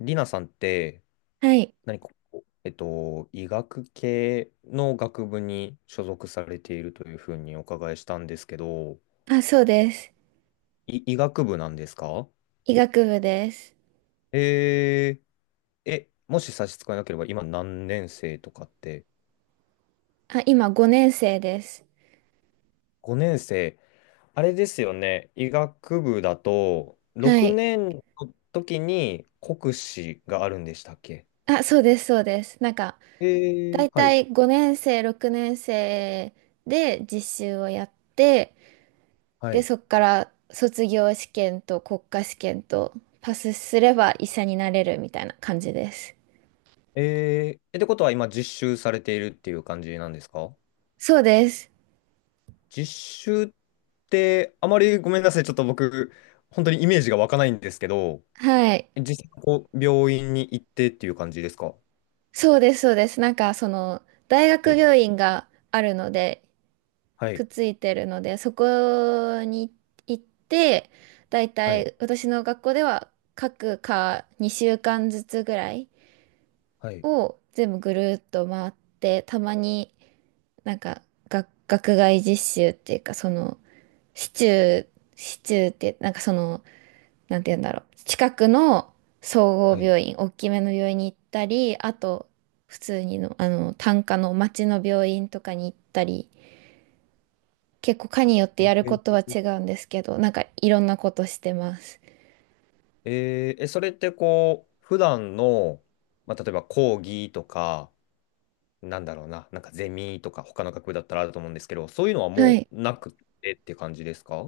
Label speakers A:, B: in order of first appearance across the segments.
A: リナさんって、
B: はい。
A: 何かこう、えっと、医学系の学部に所属されているというふうにお伺いしたんですけど、
B: あ、そうです。
A: 医学部なんですか？
B: 医学部です。
A: えもし差し支えなければ、今何年生とかって？
B: あ、今5年生です。
A: 5年生、あれですよね。医学部だと、
B: は
A: 6
B: い。
A: 年の時に国試があるんでしたっけ？
B: あ、そうです、そうです。なんか、
A: え
B: だ
A: ー、
B: い
A: は
B: た
A: い、
B: い5年生、6年生で実習をやって、
A: は
B: で、
A: い。
B: そっから卒業試験と国家試験とパスすれば医者になれるみたいな感じです。
A: えー、ってことは今実習されているっていう感じなんですか？
B: そうです。
A: 実習ってあまり、ごめんなさい、ちょっと僕、本当にイメージが湧かないんですけど、
B: はい。
A: 実際こう病院に行ってっていう感じですか？
B: そうです、そうです。なんか、大
A: は
B: 学
A: い、
B: 病院があるので、
A: は
B: く
A: い、
B: っついてるので、そこに行って、だい
A: は
B: た
A: い、
B: い私の学校では各科2週間ずつぐらい
A: はい、
B: を全部ぐるっと回って、たまになんか学外実習っていうか、市中、市中って、なんかなんて言うんだろう。近くの総
A: は
B: 合
A: い。
B: 病院、大きめの病院に行ったり、あと、普通にの、単科の町の病院とかに行ったり、結構科によって
A: え
B: やること
A: ー
B: は違うんですけど、なんかいろんなことしてます。
A: えーえそれってこう、普段の、まあ、例えば講義とか、なんだろうな、なんかゼミとか、他の学部だったらあると思うんですけど、そういうのは
B: は
A: も
B: い。
A: うなくてって感じですか？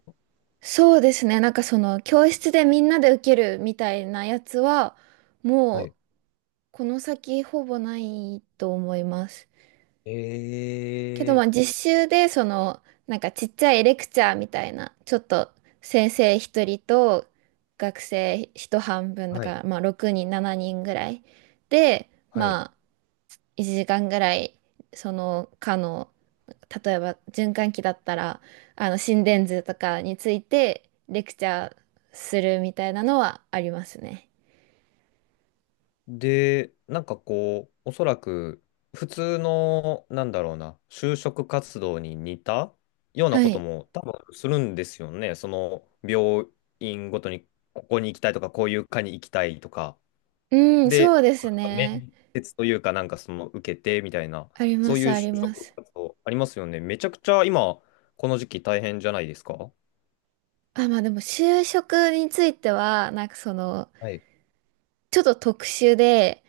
B: そうですね。なんかその教室でみんなで受けるみたいなやつは、
A: は
B: も
A: い。
B: うこの先ほぼないと思います。けどまあ
A: え
B: 実習でなんかちっちゃいレクチャーみたいな、ちょっと先生一人と学生一半分
A: ー、
B: だ
A: は
B: か
A: い、
B: らまあ6人、7人ぐらいで、
A: はい。
B: まあ1時間ぐらいその科の、例えば循環器だったらあの心電図とかについてレクチャーするみたいなのはありますね。
A: で、なんかこう、おそらく普通の、なんだろうな、就職活動に似たような
B: は
A: こと
B: い。
A: も多分するんですよね。その病院ごとにここに行きたいとか、こういう科に行きたいとか。
B: うん、そ
A: で、
B: うです
A: なんか
B: ね。
A: 面接というか、なんかその受けてみたいな、
B: ありま
A: そうい
B: す、
A: う
B: あ
A: 就
B: りま
A: 職
B: す。
A: 活動ありますよね。めちゃくちゃ今、この時期大変じゃないですか？
B: あ、まあでも就職については、なんか
A: はい。
B: ちょっと特殊で、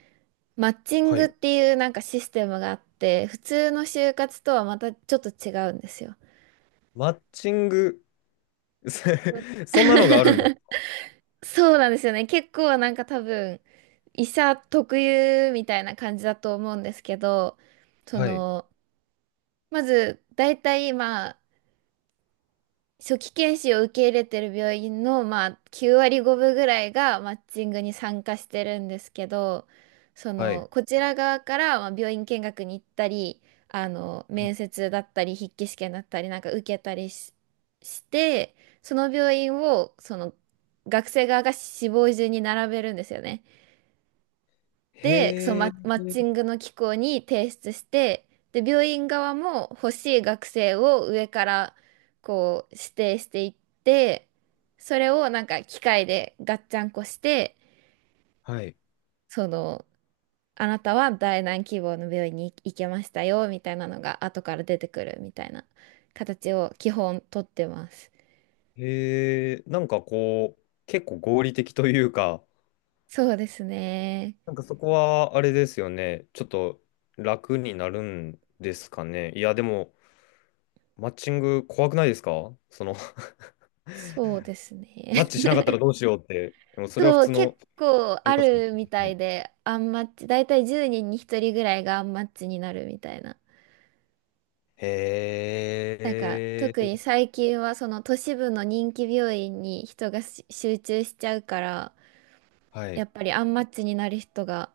B: マッチン
A: は
B: グっ
A: い。
B: ていうなんかシステムがあって、普通の就活とはまたちょっと違うんですよ。
A: マッチング、
B: うん。
A: そんなのがあるんだ。
B: そうなんですよね。結構なんか多分、医者特有みたいな感じだと思うんですけど、そ
A: はい。
B: の、まず、大体まあ、初期研修を受け入れてる病院の、まあ、9割5分ぐらいがマッチングに参加してるんですけど、
A: はい。
B: こちら側から、まあ、病院見学に行ったり、面接だったり、筆記試験だったり、なんか受けたりして、その病院を、学生側が志望順に並べるんですよね。で、そう、
A: へ
B: マ、
A: え、
B: マッチングの機構に提出して、で、病院側も欲しい学生を上からこう指定していって、それをなんか機械でガッチャンコして、
A: はい。
B: その、あなたは第何希望の病院に行けましたよ、みたいなのが後から出てくるみたいな形を基本取ってます。
A: へえ、なんかこう、結構合理的というか、
B: そうですね。
A: なんかそこはあれですよね。ちょっと楽になるんですかね。いや、でも、マッチング怖くないですか、その、
B: そうです
A: マ
B: ね。
A: ッチしなかったらどうしようって。でもそれは普
B: そう、
A: 通
B: 結
A: の
B: 構あ
A: 就活です
B: るみた
A: ね。
B: いで、アンマッチ、だいたい10人に1人ぐらいがアンマッチになるみたいな。
A: へ
B: なんか、特に
A: え、
B: 最近はその都市部の人気病院に人が集中しちゃうから、
A: は
B: や
A: い、
B: っぱりアンマッチになる人が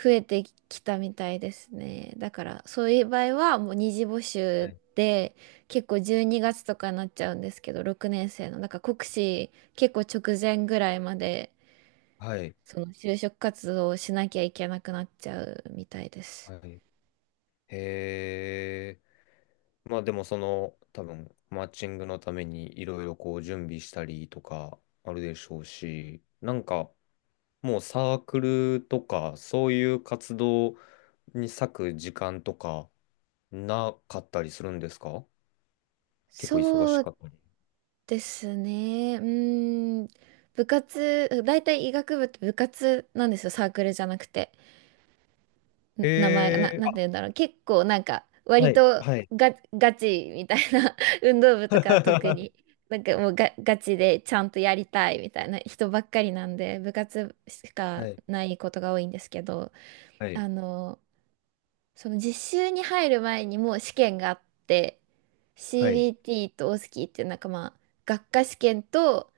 B: 増えてきたみたいですね。だから、そういう場合はもう二次募
A: は
B: 集
A: い、
B: で、結構12月とかになっちゃうんですけど、6年生の。なんか国試結構直前ぐらいまで。
A: はい。
B: その就職活動をしなきゃいけなくなっちゃうみたいです。
A: はい、へえ。まあでもその多分マッチングのためにいろいろこう準備したりとかあるでしょうし、なんかもうサークルとかそういう活動に割く時間とかなかったりするんですか？結構忙
B: そ
A: しか
B: う
A: ったり。
B: ですね。うーん。部活、大体医学部って部活なんですよ。サークルじゃなくて。
A: へ
B: 名前が、な、
A: え、
B: なんて言う
A: あ、
B: んだろう。結構なんか、
A: は
B: 割
A: い、
B: と
A: はい。
B: ガチみたいな 運動部とか特に。なんかもうガチでちゃんとやりたいみたいな人ばっかりなんで、部活しか
A: はい、
B: ないことが多いんですけど、
A: はい、
B: あの、その実習に入る前にもう試験があって、
A: はい。
B: CBT とオスキーっていうなんかまあ学科試験と、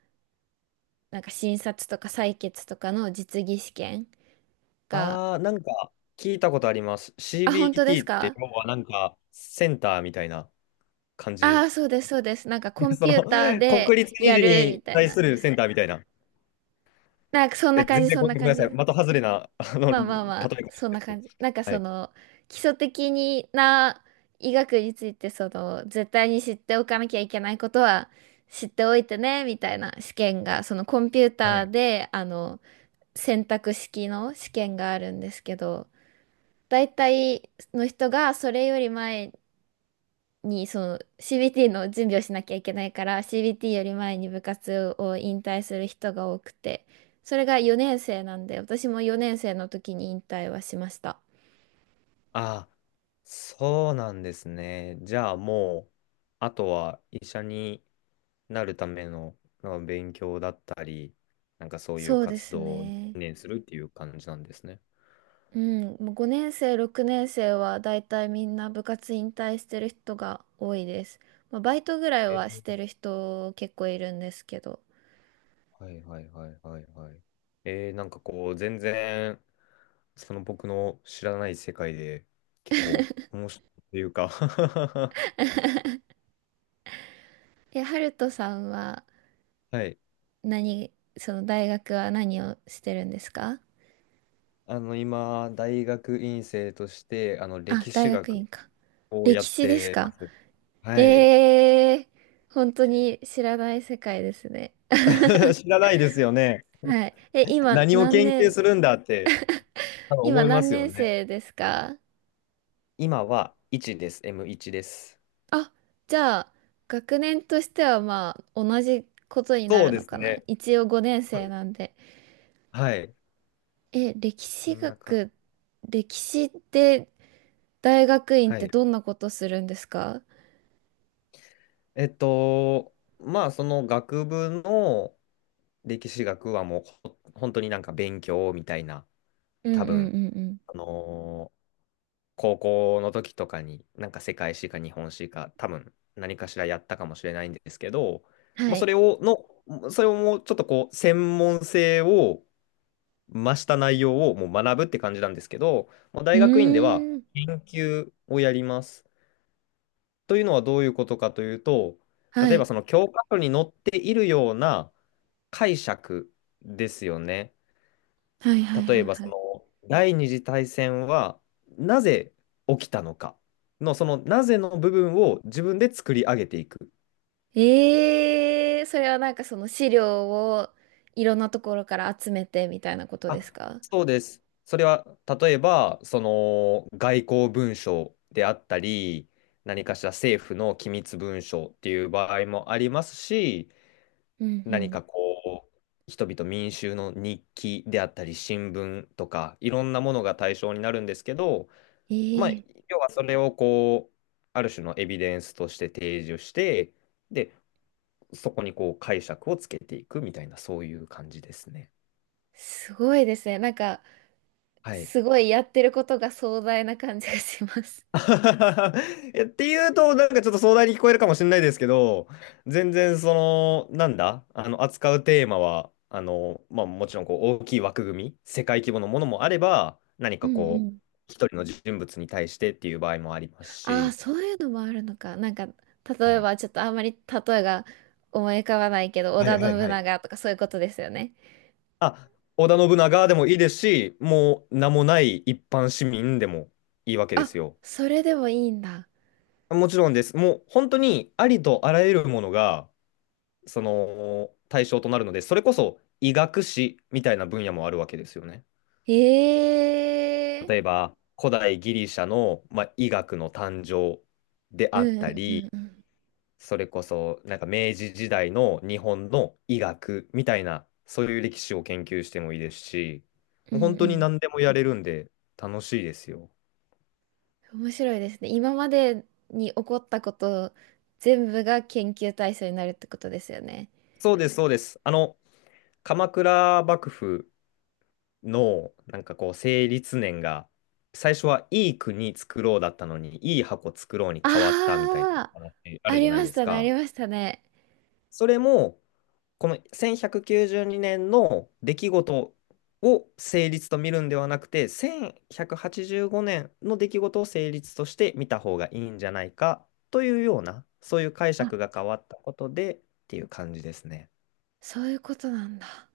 B: なんか診察とか採血とかの実技試験が。
A: ああ、なんか聞いたことあります。
B: あ、本当です
A: CBT って
B: か？
A: 要はなんかセンターみたいな感
B: ああ
A: じ。
B: ー、そうです、そうです。なんかコン
A: そ
B: ピ
A: の、
B: ューターで
A: 国立二
B: や
A: 次
B: るみ
A: に
B: たい
A: 対
B: な。
A: するセンターみたいな。
B: なんかそん
A: え、
B: な感
A: 全
B: じ、
A: 然
B: そん
A: ご
B: な
A: めん
B: 感
A: なさい。的
B: じ。
A: 外れな、あの、
B: ま
A: 例
B: あまあ
A: え
B: ま
A: かもしれ
B: あ、
A: ない
B: そん
A: で
B: な
A: すけど。
B: 感じ。なんか
A: はい。
B: 基礎的な医学について、絶対に知っておかなきゃいけないことは知っておいてね、みたいな試験が、そのコンピュー
A: は
B: ター
A: い。
B: で、選択式の試験があるんですけど、大体の人がそれより前に、CBT の準備をしなきゃいけないから、CBT より前に部活を引退する人が多くて、それが4年生なんで、私も4年生の時に引退はしました。
A: ああ、そうなんですね。じゃあもう、あとは医者になるための、の勉強だったり、なんかそういう
B: そうで
A: 活
B: す
A: 動を専
B: ね。
A: 念するっていう感じなんですね。
B: うん、もう5年生、6年生はだいたいみんな部活引退してる人が多いです。まあ、バイトぐらいはしてる
A: え、
B: 人結構いるんですけど。
A: はいはいはいはいはい。えー、なんかこう、全然、その僕の知らない世界で、結構面白いというか。
B: え、ハルトさんは
A: はい。
B: その大学は何をしてるんですか？
A: あの、今、大学院生として、あの、
B: あ、
A: 歴
B: 大
A: 史
B: 学院
A: 学
B: か。
A: をや
B: 歴
A: っ
B: 史です
A: てま
B: か？
A: す。はい。
B: ええー、本当に知らない世界ですね。
A: 知らないですよね。
B: はい。え、
A: 何を研究するんだって、多分
B: 今
A: 思いま
B: 何
A: すよ
B: 年
A: ね。
B: 生ですか？
A: 今は1です。M1 です。
B: あ、じゃあ、学年としてはまあ、同じことにな
A: そう
B: る
A: で
B: の
A: す
B: かな。
A: ね。
B: 一応5年
A: そう
B: 生
A: です。
B: なんで。
A: はい。
B: え、
A: こんなか。
B: 歴史って大学院っ
A: は
B: て
A: い。
B: どんなことするんですか？
A: えっと、まあ、その学部の歴史学はもう本当になんか勉強みたいな、
B: うん、
A: 多
B: うん、う
A: 分、
B: ん、うん。
A: あのー高校の時とかになんか世界史か日本史か多分何かしらやったかもしれないんですけど、もう
B: は
A: そ
B: い。
A: れを、の、それをもうちょっとこう、専門性を増した内容をもう学ぶって感じなんですけど、もう
B: う
A: 大学院では
B: ーん。
A: 研究をやります。というのはどういうことかというと、
B: は
A: 例えば
B: い。
A: その教科書に載っているような解釈ですよね。
B: はい、はい、
A: 例
B: は
A: え
B: い、
A: ば
B: は
A: そ
B: い。
A: の第二次大戦はなぜ起きたのかの、そのなぜの部分を自分で作り上げていく。
B: ええー、それはなんかその資料をいろんなところから集めてみたいなことです
A: あ、
B: か？
A: そうです。それは例えばその外交文書であったり、何かしら政府の機密文書っていう場合もありますし、
B: うん、う
A: 何
B: ん。
A: かこう、人々民衆の日記であったり、新聞とか、いろんなものが対象になるんですけど、
B: え
A: まあ、
B: えー、
A: 要はそれをこう、ある種のエビデンスとして提示して、で、そこにこう解釈をつけていくみたいな、そういう感じですね。
B: すごいですね。なんか、
A: はい。
B: すごいやってることが壮大な感じがします。
A: いやっていうと、なんかちょっと壮大に聞こえるかもしれないですけど、全然その、なんだ、あの、扱うテーマは、あの、まあもちろんこう大きい枠組み、世界規模のものもあれば、何
B: う
A: か
B: ん、う
A: こう、
B: ん。
A: 一人の人物に対してっていう場合もあります
B: ああ、
A: し、
B: そういうのもあるのか。なんか、例
A: は
B: え
A: い。
B: ばちょっとあんまり例えが思い浮かばないけど、織
A: は
B: 田
A: いはい
B: 信
A: はい。
B: 長とかそういうことですよね。
A: あ、織田信長でもいいですし、もう名もない一般市民でもいいわけで
B: あ、
A: すよ。
B: それでもいいんだ。
A: もちろんです。もう本当にありとあらゆるものが、その対象となるので、それこそ医学史みたいな分野もあるわけですよね。
B: へえ。
A: 例えば、古代ギリシャの、まあ、医学の誕生で
B: う
A: あっ
B: ん、う
A: た
B: ん、うん、
A: り、
B: うん。
A: それこそなんか明治時代の日本の医学みたいな、そういう歴史を研究してもいいですし、
B: う
A: もう
B: ん、
A: 本
B: う
A: 当に
B: ん。
A: 何でもやれるんで楽しいですよ。
B: 面白いですね。今までに起こったこと全部が研究対象になるってことですよね。
A: そうです、そうです。あの、鎌倉幕府の、なんかこう、成立年が、最初はいい国作ろうだったのに、いい箱作ろうに変わったみたい
B: あ
A: な話あ
B: あ、あ
A: るじゃ
B: り
A: ない
B: ま
A: で
B: し
A: す
B: たね、あり
A: か。
B: ましたね。
A: それも、この1192年の出来事を成立と見るんではなくて、1185年の出来事を成立として見た方がいいんじゃないかというような、そういう解
B: あ、
A: 釈が変わったことでっていう感じですね。
B: そういうことなんだ。